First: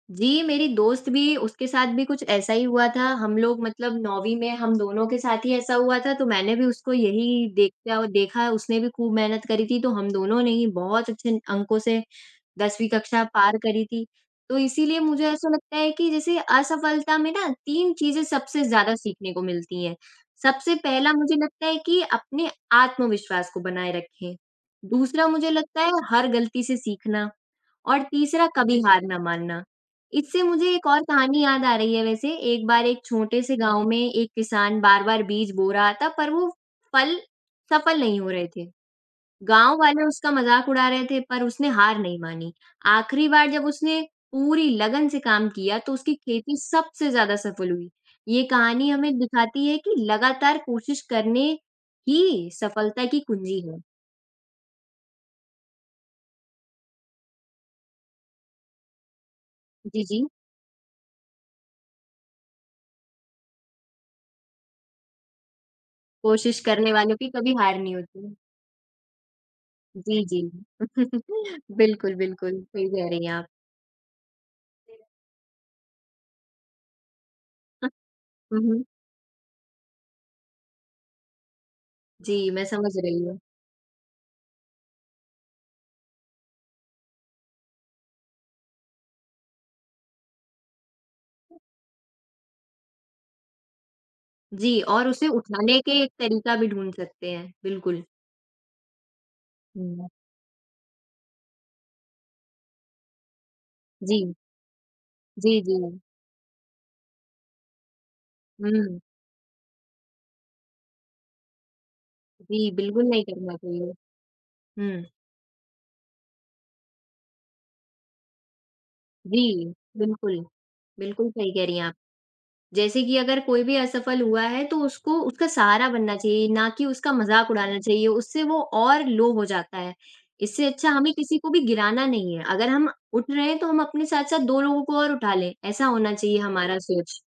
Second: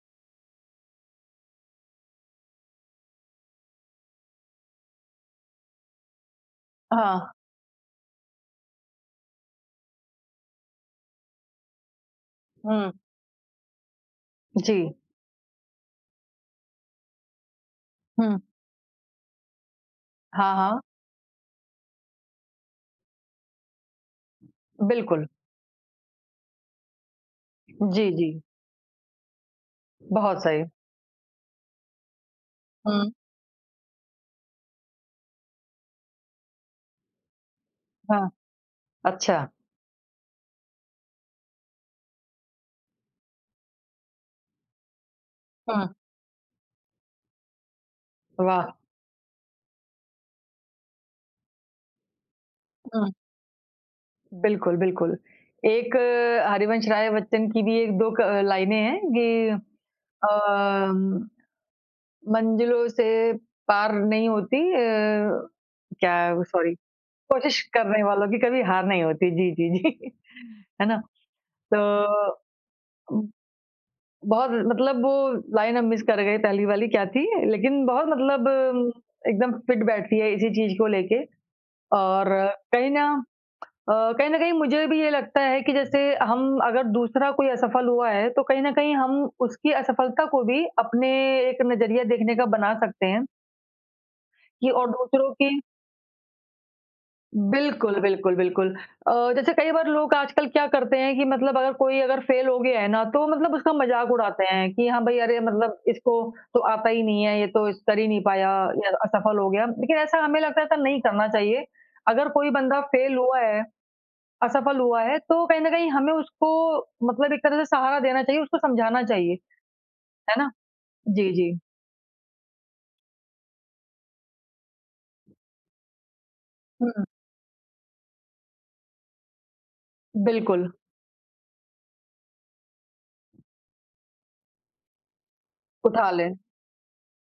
जी, मेरी दोस्त भी उसके साथ भी कुछ ऐसा ही हुआ था, हम लोग मतलब 9वीं में हम दोनों के साथ ही ऐसा हुआ था, तो मैंने भी उसको अ, हाँ। यही देखा औ देखा उसने भी खूब मेहनत करी थी, तो हम दोनों ने ही बहुत अच्छे अंकों से 10वीं हुँ। कक्षा पार करी थी। तो जी। इसीलिए मुझे ऐसा लगता है कि जैसे असफलता में ना 3 चीज़ें हुँ। सबसे ज़्यादा सीखने को मिलती हैं। हाँ, सबसे हाँ। पहला मुझे लगता है कि अपने आत्मविश्वास को बनाए रखें, बिल्कुल। दूसरा मुझे लगता है हर गलती से सीखना और जी, जी। तीसरा कभी हार ना मानना। इससे बहुत सही। मुझे एक और कहानी याद आ रही है वैसे, एक बार एक हुँ। छोटे से गाँव में एक किसान बार-बार बीज बो रहा था पर वो फल सफल नहीं हाँ। हो रहे थे। अच्छा। गाँव वाले उसका मज़ाक उड़ा रहे थे, पर उसने हार नहीं मानी, आखिरी बार जब उसने पूरी लगन से काम किया तो हाँ। उसकी खेती सबसे ज़्यादा सफल हुई। ये वाह! कहानी हमें दिखाती है कि लगातार कोशिश करने ही सफलता हुँ। की कुंजी है। बिल्कुल, बिल्कुल। एक हरिवंश राय बच्चन की भी 1-2 क लाइनें हैं कि जी, जी। अ, मंज़िलों से पार नहीं होती अ, क्या है वो कोशिश सॉरी। करने वालों की कभी कोशिश हार नहीं करने वालों होती। की कभी हार नहीं होती। जी, जी, जी। जी, जी। है ना? तो बिल्कुल, बिल्कुल सही कह रही हुँ। हैं आप। बहुत जी। मतलब वो लाइन हम मिस कर गए, पहली वाली क्या थी? लेकिन हुँ, बहुत मतलब हुँ। एकदम फिट बैठती है इसी चीज़ को लेके और जी, मैं कहीं समझ ना रही हूँ। अ, कहीं न कहीं मुझे भी ये लगता है कि जैसे हम अगर दूसरा कोई असफल हुआ है तो कहीं न कहीं हम उसकी असफलता को भी अपने एक नज़रिया देखने का बना सकते हैं। कि जी और और उसे दूसरों की उठाने के एक तरीका भी ढूँढ़ सकते हैं। बिल्कुल, बिल्कुल। बिल्कुल, बिल्कुल। अ, जैसे कई बार हुँ। लोग आजकल क्या करते हैं कि मतलब अगर कोई अगर फेल हो गया है ना, तो मतलब उसका मज़ाक जी। उड़ाते हैं कि हाँ, भाई अरे जी, मतलब जी। इसको तो आता ही नहीं है, ये तो इस कर ही नहीं पाया या हुँ। असफल हो गया। लेकिन ऐसा हमें लगता है कि नहीं करना चाहिए, अगर कोई जी, बंदा बिल्कुल फेल नहीं हुआ करना है, चाहिए। असफल हुआ हुँ। है तो कहीं न कहीं हमें उसको मतलब एक तरह से सहारा देना चाहिए, उसको समझाना चाहिए। जी, है बिल्कुल, ना? बिल्कुल जी, सही जी। कह रही हैं आप। जैसे कि अगर कोई भी असफल हुआ है, तो उसको उसका सहारा बनना चाहिए ना कि हुँ। उसका मज़ाक उड़ाना चाहिए। उससे वो और लो हो जाता है, इससे बिल्कुल। अच्छा हमें किसी को भी गिराना नहीं है, अगर हम उठ रहे हैं तो हम अपने साथ-साथ 2 लोगों को और उठा लें, ऐसा उठा होना ले। चाहिए हमारा सोच।